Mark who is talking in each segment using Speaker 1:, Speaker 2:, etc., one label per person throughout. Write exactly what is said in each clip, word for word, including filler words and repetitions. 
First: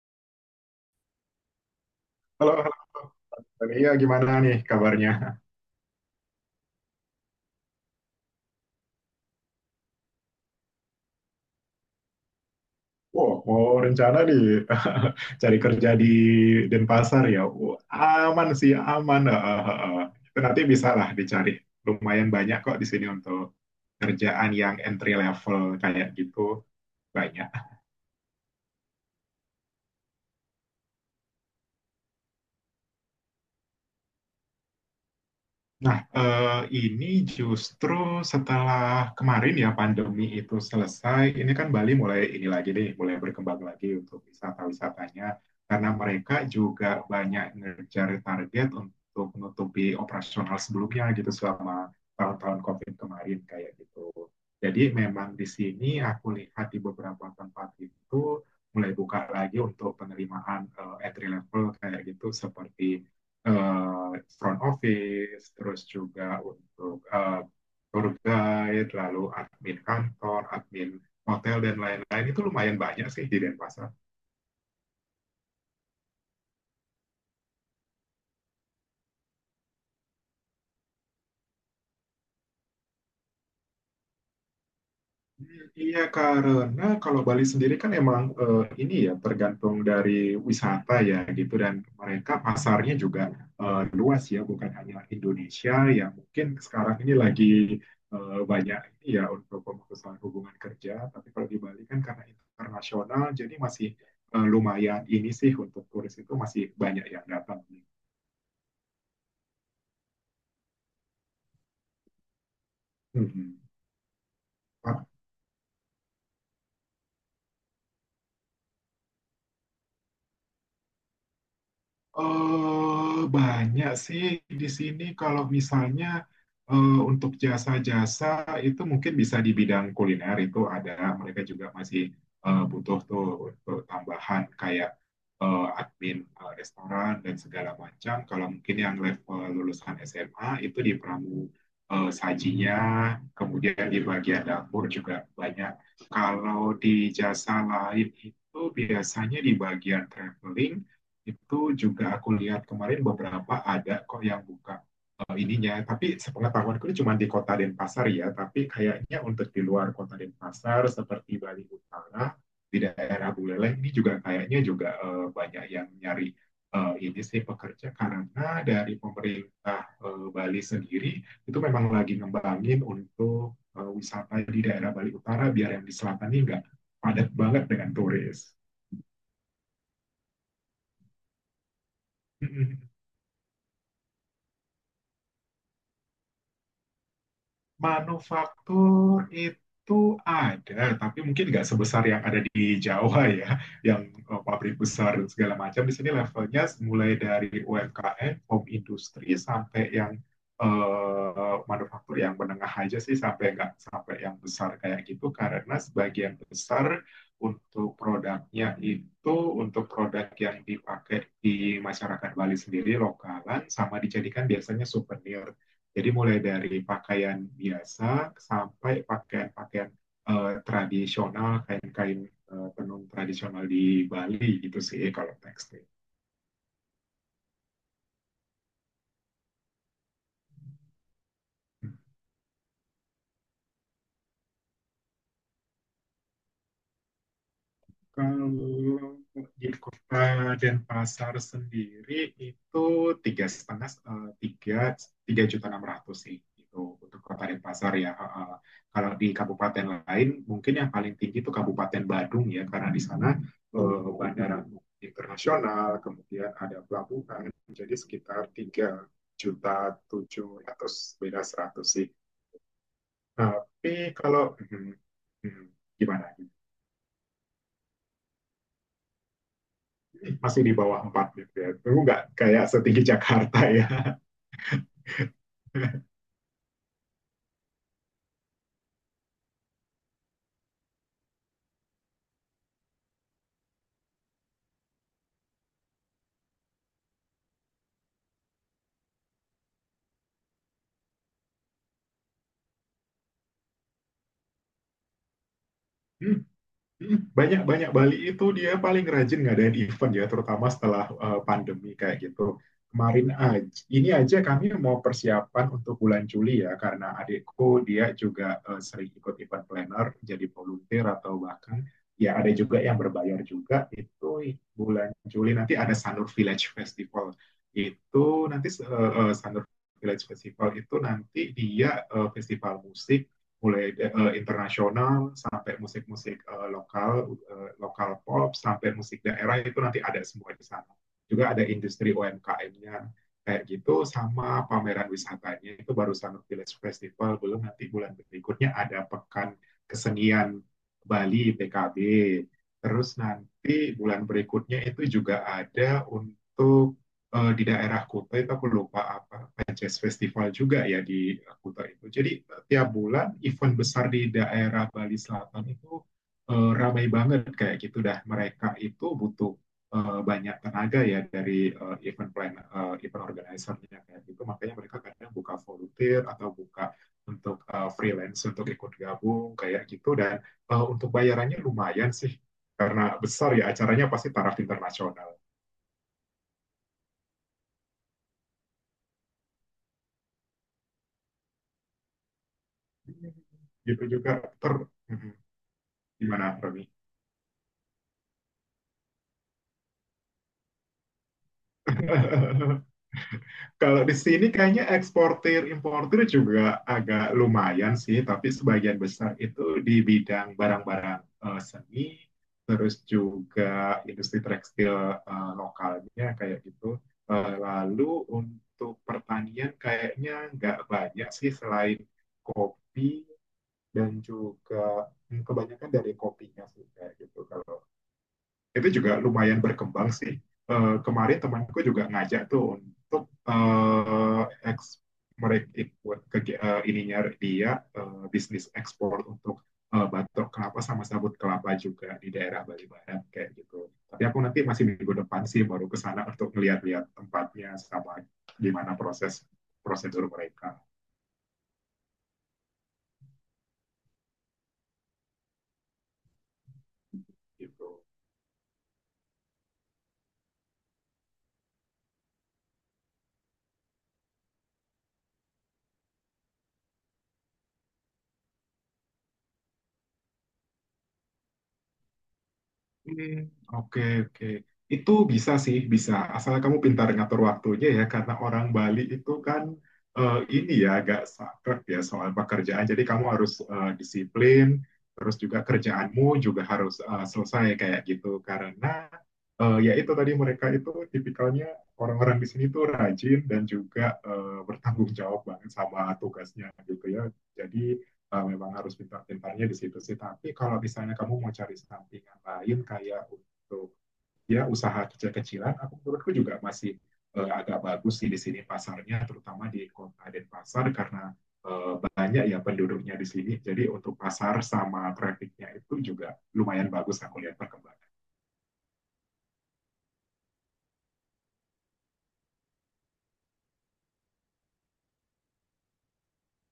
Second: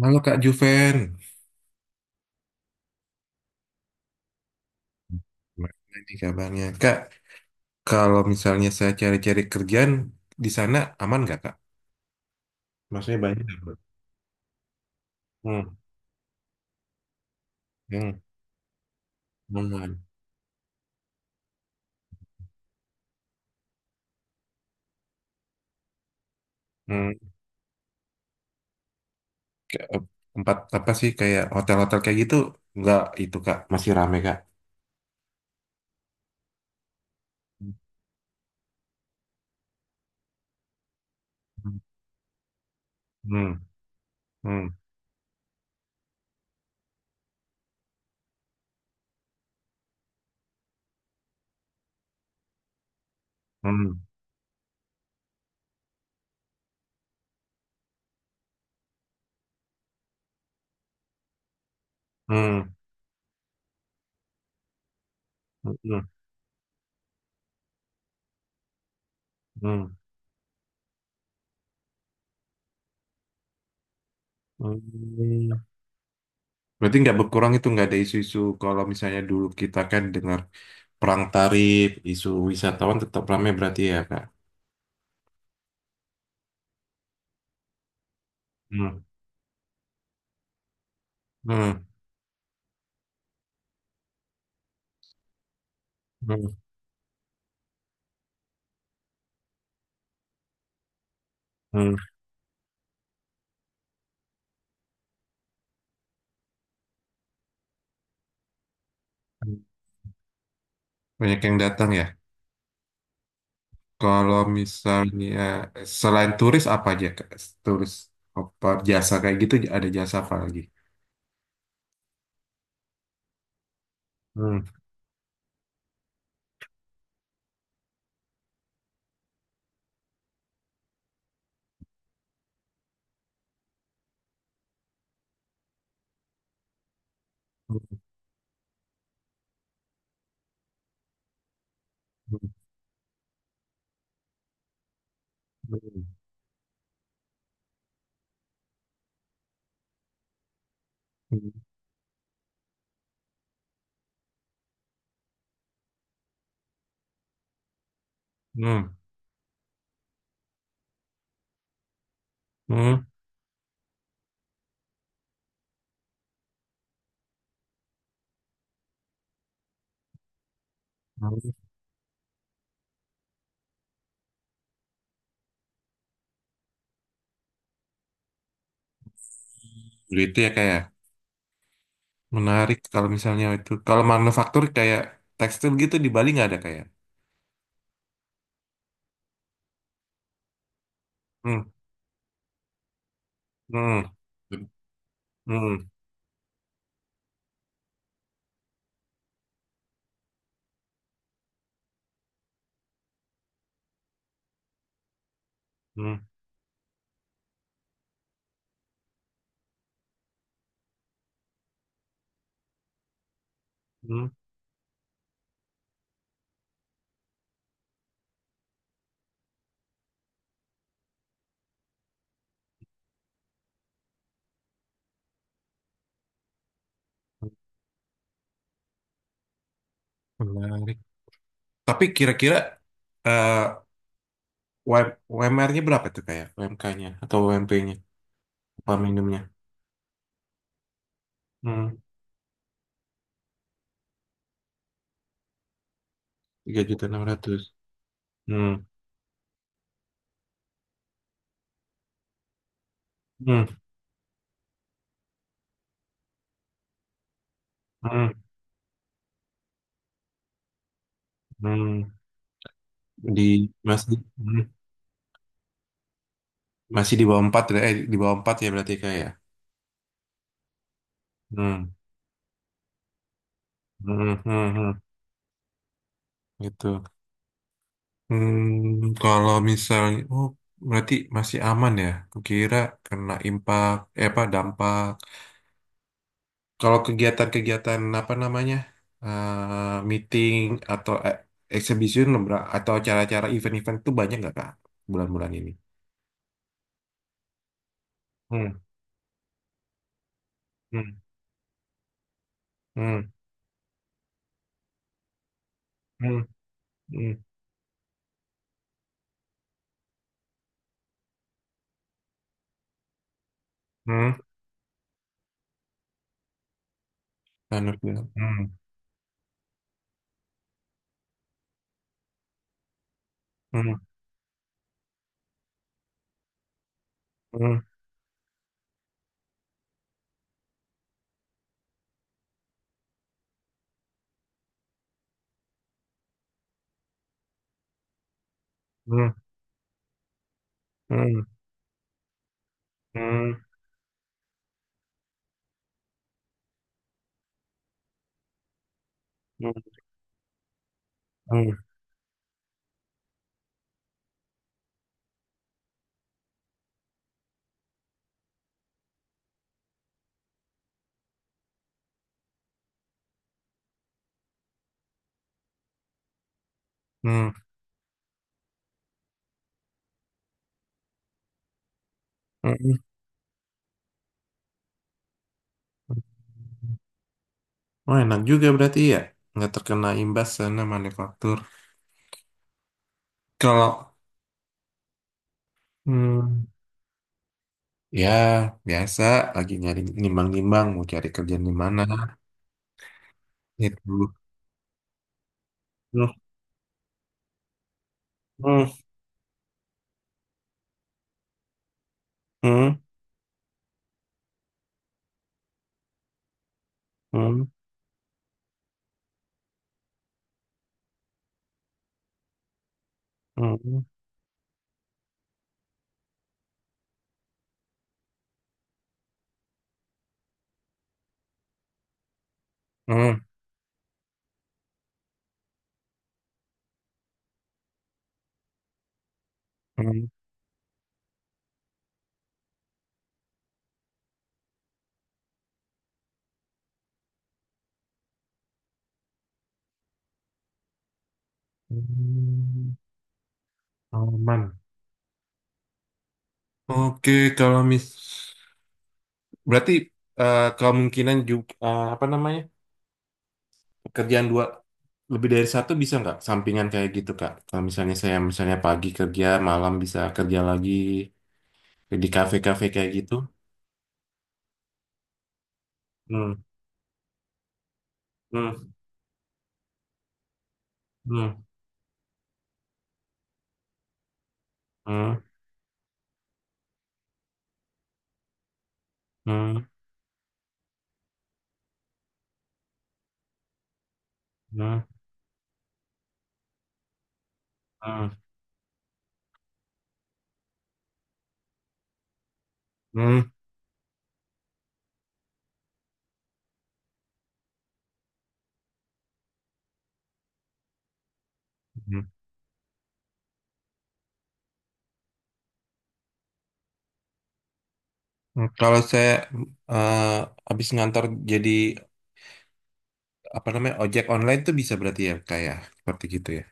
Speaker 1: Halo Kak Juven,
Speaker 2: Halo, halo. Tania, gimana nih kabarnya?
Speaker 1: gimana nih kabarnya? Kak, kalau misalnya saya cari-cari kerjaan di sana aman nggak Kak? Maksudnya
Speaker 2: Wow,
Speaker 1: banyak nggak, Bro?
Speaker 2: mau rencana nih cari
Speaker 1: Hmm.
Speaker 2: kerja di Denpasar ya. Wah,
Speaker 1: Hmm.
Speaker 2: aman sih, aman. Ah, ah, ah,
Speaker 1: Aman.
Speaker 2: ah. Itu nanti bisa lah dicari. Lumayan banyak kok di sini untuk kerjaan yang entry level kayak gitu.
Speaker 1: Hmm,
Speaker 2: Banyak.
Speaker 1: Kayak, eh, tempat apa sih kayak hotel-hotel kayak gitu? Nggak itu Kak, masih rame Kak.
Speaker 2: Nah, eh, ini
Speaker 1: Hmm.
Speaker 2: justru setelah kemarin ya pandemi itu selesai, ini kan Bali mulai ini lagi nih, mulai
Speaker 1: Hmm.
Speaker 2: berkembang lagi untuk
Speaker 1: Hmm.
Speaker 2: wisata-wisatanya. Karena mereka juga banyak ngejar target untuk menutupi operasional sebelumnya gitu selama tahun-tahun COVID kemarin kayak
Speaker 1: Hmm.
Speaker 2: gitu. Jadi memang di sini aku lihat di beberapa tempat itu mulai buka lagi untuk penerimaan eh, entry level kayak gitu
Speaker 1: Hmm.
Speaker 2: seperti eh, front office, terus
Speaker 1: Hmm.
Speaker 2: juga untuk eh, tour guide, lalu admin
Speaker 1: Hmm.
Speaker 2: kantor, admin hotel, dan lain-lain. Itu lumayan banyak sih di Denpasar.
Speaker 1: Hmm. Berarti nggak berkurang itu, nggak ada isu-isu? Kalau misalnya dulu kita kan dengar perang tarif, isu wisatawan tetap ramai berarti ya Kak?
Speaker 2: Iya, karena kalau Bali sendiri kan emang eh, ini
Speaker 1: Hmm.
Speaker 2: ya tergantung dari wisata ya gitu dan
Speaker 1: Hmm.
Speaker 2: mereka pasarnya juga eh, luas ya bukan hanya Indonesia yang mungkin
Speaker 1: Hmm.
Speaker 2: sekarang ini lagi eh, banyak ini ya untuk pemutusan hubungan kerja tapi kalau di Bali
Speaker 1: Hmm.
Speaker 2: kan karena internasional jadi masih eh, lumayan ini sih untuk turis itu masih banyak yang datang.
Speaker 1: Banyak yang datang ya.
Speaker 2: Mhm.
Speaker 1: Kalau misalnya selain turis apa aja, Kak? Turis apa jasa kayak gitu, ada jasa apa lagi?
Speaker 2: Eh, banyak sih
Speaker 1: Hmm.
Speaker 2: di sini kalau misalnya eh, untuk jasa-jasa itu mungkin bisa di bidang kuliner itu ada mereka juga masih eh, butuh tuh untuk tambahan kayak eh, admin eh, restoran dan segala
Speaker 1: Hmm.
Speaker 2: macam. Kalau mungkin yang level lulusan S M A itu di pramu eh, sajinya, kemudian di bagian dapur juga banyak.
Speaker 1: Hmm.
Speaker 2: Kalau di jasa lain itu biasanya di bagian traveling itu
Speaker 1: Hmm.
Speaker 2: juga aku lihat kemarin beberapa ada kok yang buka eh, ininya. Tapi sepengetahuanku ini cuma di kota Denpasar ya. Tapi
Speaker 1: Hmm.
Speaker 2: kayaknya untuk di luar kota Denpasar seperti Bali Utara, di
Speaker 1: Hmm.
Speaker 2: daerah Buleleng ini juga kayaknya juga eh, banyak yang nyari eh, ini sih pekerja karena dari pemerintah eh, Bali sendiri
Speaker 1: Hmm.
Speaker 2: itu memang lagi ngembangin untuk eh, wisata di daerah Bali Utara biar yang di selatan ini nggak padat banget dengan turis.
Speaker 1: Gitu ya, kayak menarik kalau misalnya itu. Kalau manufaktur kayak tekstil gitu di Bali nggak ada kayak?
Speaker 2: Manufaktur itu ada, tapi mungkin nggak
Speaker 1: Hmm.
Speaker 2: sebesar yang ada di Jawa ya, yang
Speaker 1: Hmm.
Speaker 2: eh, pabrik besar dan segala
Speaker 1: Hmm.
Speaker 2: macam.
Speaker 1: Hmm.
Speaker 2: Di sini levelnya mulai dari U M K M, home industri, sampai yang eh, manufaktur yang menengah aja sih, sampai nggak sampai yang besar kayak gitu. Karena
Speaker 1: Hmm.
Speaker 2: sebagian besar untuk produknya itu untuk produk yang dipakai di masyarakat Bali sendiri lokalan, sama
Speaker 1: Hmm.
Speaker 2: dijadikan biasanya souvenir. Jadi mulai dari pakaian biasa sampai pakaian-pakaian eh, tradisional, kain-kain eh, tenun tradisional di Bali gitu sih kalau tekstil.
Speaker 1: Menarik. Tapi kira-kira eh, U M R-nya berapa tuh, kayak U M K-nya atau U M P-nya,
Speaker 2: Kalau
Speaker 1: upah minimumnya?
Speaker 2: di kota Denpasar
Speaker 1: Hmm,
Speaker 2: sendiri itu tiga setengah eh, tiga tiga juta enam ratus sih itu untuk kota
Speaker 1: tiga ribu enam ratus.
Speaker 2: Denpasar ya. Eh, eh.
Speaker 1: Hmm.
Speaker 2: Kalau di kabupaten lain mungkin yang paling tinggi itu Kabupaten Badung ya karena di sana
Speaker 1: Hmm.
Speaker 2: eh, bandara internasional kemudian ada pelabuhan jadi
Speaker 1: Hmm.
Speaker 2: sekitar tiga juta tujuh ratus beda seratus
Speaker 1: Hmm.
Speaker 2: sih.
Speaker 1: Di
Speaker 2: Tapi
Speaker 1: masih
Speaker 2: kalau
Speaker 1: hmm,
Speaker 2: hmm, hmm, gimana?
Speaker 1: masih di bawah empat, eh di bawah empat ya, berarti kayak, ya?
Speaker 2: Masih di bawah empat gitu ya. Itu
Speaker 1: Hmm.
Speaker 2: nggak kayak setinggi Jakarta ya.
Speaker 1: Hmm. Hmm. Hmm. Gitu. Hmm, kalau misalnya, oh, berarti masih aman ya. Kukira kena impact, eh, apa, dampak. Kalau kegiatan-kegiatan apa namanya, eh, meeting atau eh, exhibition, lebra- atau acara-acara, event-event itu banyak nggak kak, bulan-bulan ini?
Speaker 2: Banyak-banyak Bali itu dia
Speaker 1: Hmm.
Speaker 2: paling rajin ngadain event ya, terutama setelah
Speaker 1: Hmm.
Speaker 2: eh, pandemi kayak gitu.
Speaker 1: Hmm.
Speaker 2: Kemarin aja, ini aja kami mau persiapan untuk bulan
Speaker 1: Hmm.
Speaker 2: Juli ya, karena
Speaker 1: Hmm.
Speaker 2: adikku dia juga eh, sering ikut event planner, jadi volunteer atau bahkan ya ada juga yang berbayar juga.
Speaker 1: Hmm.
Speaker 2: Itu bulan Juli nanti ada Sanur Village Festival.
Speaker 1: Anak bilang,
Speaker 2: Itu
Speaker 1: Hmm.
Speaker 2: nanti eh, eh, Sanur Village Festival itu nanti dia eh, festival musik mulai
Speaker 1: Hmm.
Speaker 2: eh, internasional sampai musik-musik eh, lokal eh,
Speaker 1: Hmm.
Speaker 2: lokal pop sampai musik daerah itu nanti ada semua di sana juga ada industri U M K M-nya-nya kayak gitu sama pameran wisatanya itu baru Sanur Village Festival belum nanti bulan berikutnya ada
Speaker 1: Hmm.
Speaker 2: pekan kesenian
Speaker 1: Hmm.
Speaker 2: Bali P K B terus
Speaker 1: Hmm.
Speaker 2: nanti bulan berikutnya itu juga ada untuk eh, di daerah Kuta itu aku lupa apa
Speaker 1: Hmm.
Speaker 2: Jazz Festival juga ya di
Speaker 1: Hmm.
Speaker 2: Kuta itu. Jadi tiap bulan event besar di daerah Bali Selatan itu eh, ramai banget kayak gitu dah. Mereka itu butuh eh, banyak tenaga ya dari eh, event plan eh, event organizer-nya kayak gitu. Makanya mereka kadang buka volunteer atau buka
Speaker 1: Hmm.
Speaker 2: untuk eh, freelance untuk ikut gabung kayak gitu dan eh, untuk bayarannya lumayan sih
Speaker 1: Hmm.
Speaker 2: karena besar ya acaranya pasti taraf internasional.
Speaker 1: Oh, enak juga berarti ya, nggak terkena imbas sana manufaktur. Kalau
Speaker 2: Gitu juga. ter Mhm. Gimana,
Speaker 1: hmm,
Speaker 2: Roni?
Speaker 1: ya biasa, lagi nyari, nimbang-nimbang mau cari kerjaan di mana
Speaker 2: Kalau di
Speaker 1: itu.
Speaker 2: sini kayaknya eksportir importir juga agak lumayan sih, tapi
Speaker 1: Hmm.
Speaker 2: sebagian besar itu di bidang barang-barang eh, seni, terus
Speaker 1: Hmm.
Speaker 2: juga industri tekstil eh, lokalnya kayak gitu. Eh,
Speaker 1: Hmm.
Speaker 2: lalu untuk pertanian kayaknya nggak banyak sih selain kopi
Speaker 1: Hmm.
Speaker 2: dan juga hmm, kebanyakan dari kopinya sih kayak gitu kalau itu juga lumayan berkembang sih. Eh, kemarin temanku juga ngajak tuh untuk
Speaker 1: Hmm.
Speaker 2: eh, eks- mereka ikut ke uh, ininya dia eh, bisnis ekspor untuk eh,
Speaker 1: Hmm.
Speaker 2: batok kelapa sama sabut kelapa juga di daerah Bali Barat kayak gitu. Tapi aku nanti masih minggu depan sih baru ke sana untuk ngeliat-liat tempatnya sama gimana proses prosedur mereka
Speaker 1: Hmm. Aman. Oke, kalau
Speaker 2: gitu.
Speaker 1: mis, berarti eh, kemungkinan juga, apa namanya, pekerjaan dua, lebih dari satu, bisa nggak sampingan kayak gitu Kak? Kalau misalnya saya, misalnya pagi kerja, malam bisa kerja lagi di kafe-kafe kayak
Speaker 2: Hmm.
Speaker 1: gitu.
Speaker 2: Oke, oke. Itu bisa sih, bisa.
Speaker 1: Hmm.
Speaker 2: Asal kamu pintar ngatur waktunya ya, karena orang
Speaker 1: Hmm.
Speaker 2: Bali itu kan eh, ini ya agak
Speaker 1: Hmm.
Speaker 2: saklek ya soal pekerjaan. Jadi kamu harus eh, disiplin, terus
Speaker 1: Hmm.
Speaker 2: juga kerjaanmu juga harus eh, selesai kayak gitu. Karena eh,
Speaker 1: Hmm.
Speaker 2: ya itu tadi mereka itu tipikalnya orang-orang di sini tuh rajin dan juga eh,
Speaker 1: Hmm.
Speaker 2: bertanggung jawab banget sama tugasnya gitu ya. Jadi
Speaker 1: Hmm.
Speaker 2: uh, memang harus pintar-pintarnya di situ sih. Tapi kalau misalnya kamu mau cari sampingan lain kayak
Speaker 1: Hmm.
Speaker 2: untuk ya usaha kecil-kecilan, aku menurutku juga masih uh, agak bagus sih di sini pasarnya, terutama di kota Denpasar karena uh,
Speaker 1: Hmm.
Speaker 2: banyak ya penduduknya di sini. Jadi untuk pasar sama trafficnya itu juga lumayan bagus aku lihat perkembangan.
Speaker 1: Kalau saya eh, habis ngantor, jadi apa namanya, ojek online tuh bisa berarti ya, kayak seperti gitu ya.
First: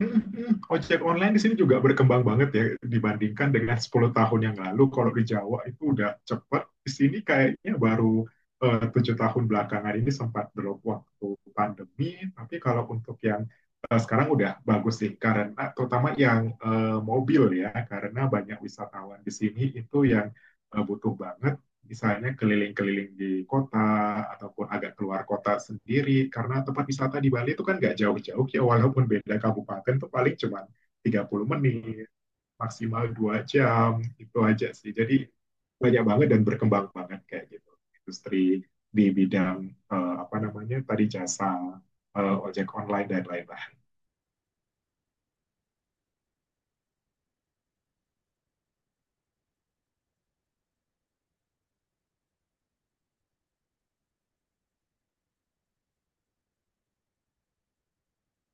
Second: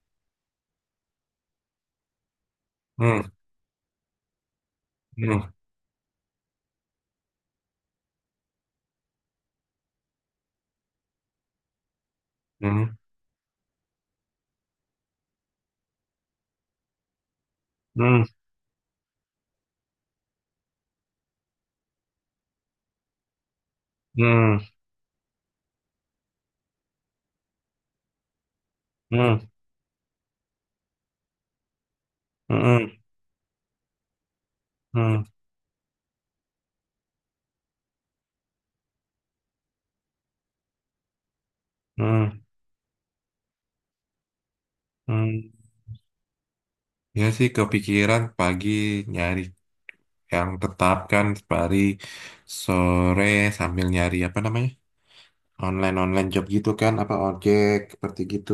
Speaker 2: Mm, mm. Ojek online di sini juga berkembang banget ya
Speaker 1: Hmm.
Speaker 2: dibandingkan dengan sepuluh tahun yang lalu. Kalau di
Speaker 1: Hmm.
Speaker 2: Jawa itu udah cepat, di sini kayaknya baru eh, tujuh tahun belakangan ini sempat drop waktu pandemi. Tapi
Speaker 1: Hmm.
Speaker 2: kalau untuk yang eh, sekarang udah bagus sih, karena terutama yang eh, mobil ya,
Speaker 1: Hmm.
Speaker 2: karena banyak wisatawan di sini itu yang eh, butuh banget misalnya keliling-keliling di kota
Speaker 1: Hmm.
Speaker 2: ataupun agak keluar kota sendiri karena tempat wisata di Bali itu kan nggak jauh-jauh ya walaupun beda
Speaker 1: Hmm.
Speaker 2: kabupaten itu paling cuma tiga puluh menit
Speaker 1: Hmm.
Speaker 2: maksimal dua jam itu aja sih
Speaker 1: Hmm.
Speaker 2: jadi banyak banget dan berkembang banget kayak gitu industri di bidang eh, apa namanya tadi jasa eh,
Speaker 1: Hmm.
Speaker 2: ojek online dan lain-lain.
Speaker 1: Hmm. Ya sih, kepikiran pagi nyari yang tetap kan, pari sore sambil nyari, apa namanya, online online job gitu kan, apa ojek seperti gitu.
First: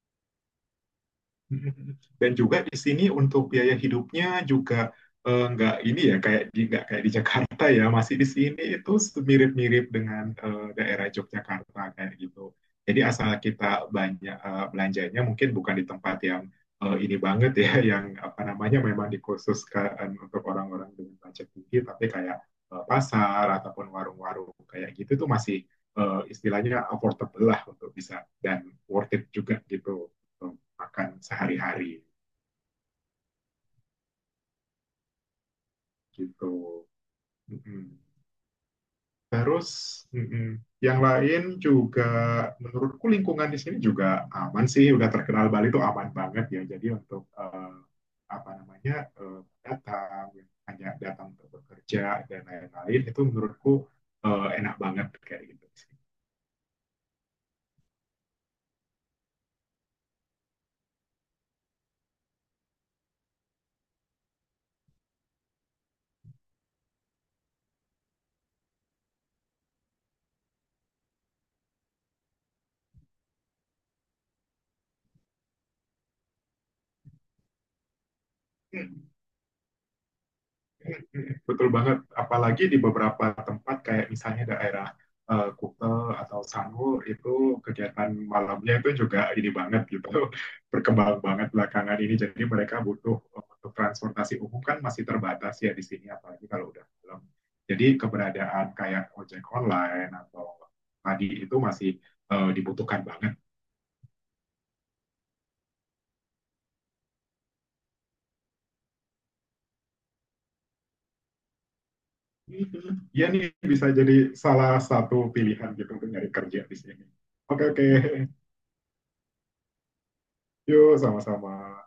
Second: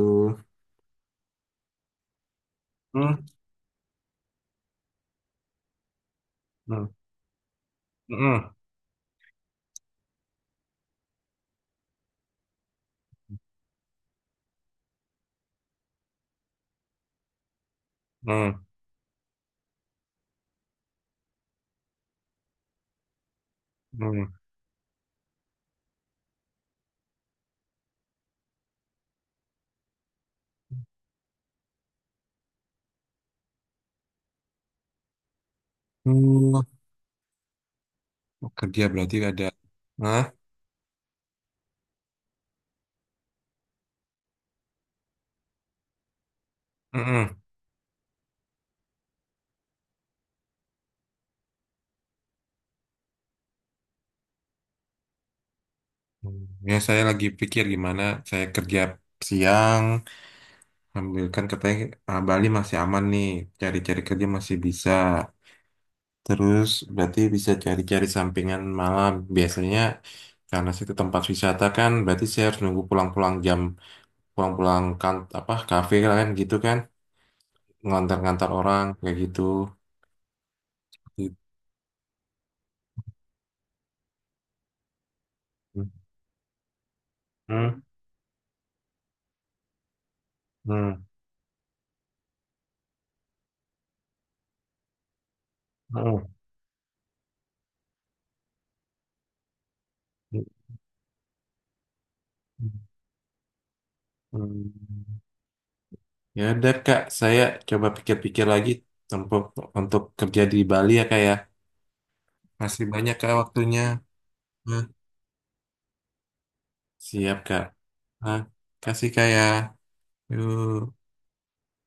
Speaker 2: Dan juga di sini
Speaker 1: Hmm.
Speaker 2: untuk biaya hidupnya juga eh, nggak ini ya kayak di nggak
Speaker 1: Hmm.
Speaker 2: kayak di Jakarta ya masih di
Speaker 1: Hmm.
Speaker 2: sini itu mirip-mirip dengan eh, daerah Yogyakarta kayak gitu. Jadi asal kita banyak eh, belanjanya mungkin bukan di tempat yang eh, ini banget ya yang apa
Speaker 1: Hmm.
Speaker 2: namanya memang dikhususkan untuk orang-orang dengan budget tinggi tapi kayak eh, pasar ataupun
Speaker 1: Hmm.
Speaker 2: warung-warung kayak gitu tuh masih eh, istilahnya affordable lah untuk bisa dan worth it juga gitu makan sehari-hari
Speaker 1: Hmm,
Speaker 2: gitu. Mm-mm.
Speaker 1: Kerja berarti ada.
Speaker 2: Terus
Speaker 1: Hah?
Speaker 2: mm-mm. yang lain juga menurutku lingkungan di sini juga aman sih. Udah terkenal Bali itu aman banget ya. Jadi
Speaker 1: Hmm.
Speaker 2: untuk
Speaker 1: Hmm.
Speaker 2: eh, apa namanya eh, datang yang hanya datang untuk bekerja dan lain-lain itu menurutku eh, enak banget kayak gitu
Speaker 1: Hmm, Ya, saya lagi pikir gimana saya kerja siang, ambil, kan katanya, ah, Bali masih aman nih, cari-cari kerja masih bisa. Terus berarti bisa cari-cari sampingan malam. Biasanya karena situ tempat wisata kan, berarti saya harus nunggu pulang-pulang jam, pulang-pulang kan apa, kafe kan gitu kan, ngantar-ngantar orang
Speaker 2: sih.
Speaker 1: kayak gitu. Gitu.
Speaker 2: Betul banget. Apalagi di beberapa tempat kayak misalnya daerah eh, Kuta atau Sanur itu
Speaker 1: Hmm.
Speaker 2: kegiatan malamnya itu juga ini banget gitu.
Speaker 1: Hmm.
Speaker 2: Berkembang banget belakangan ini. Jadi mereka butuh eh, untuk transportasi umum kan masih terbatas ya di sini
Speaker 1: Hmm.
Speaker 2: apalagi kalau udah malam. Jadi keberadaan kayak ojek online atau tadi itu masih eh, dibutuhkan banget.
Speaker 1: Hmm. Ya udah Kak, saya coba pikir-pikir lagi untuk untuk kerja di Bali ya Kak ya. Masih banyak
Speaker 2: Ya
Speaker 1: Kak
Speaker 2: nih
Speaker 1: waktunya.
Speaker 2: bisa jadi salah
Speaker 1: Nah,
Speaker 2: satu pilihan gitu untuk nyari kerja di sini.
Speaker 1: siap Kak.
Speaker 2: Oke, oke.
Speaker 1: Nah, kasih Kak ya.
Speaker 2: Yuk
Speaker 1: Yuk.
Speaker 2: sama-sama.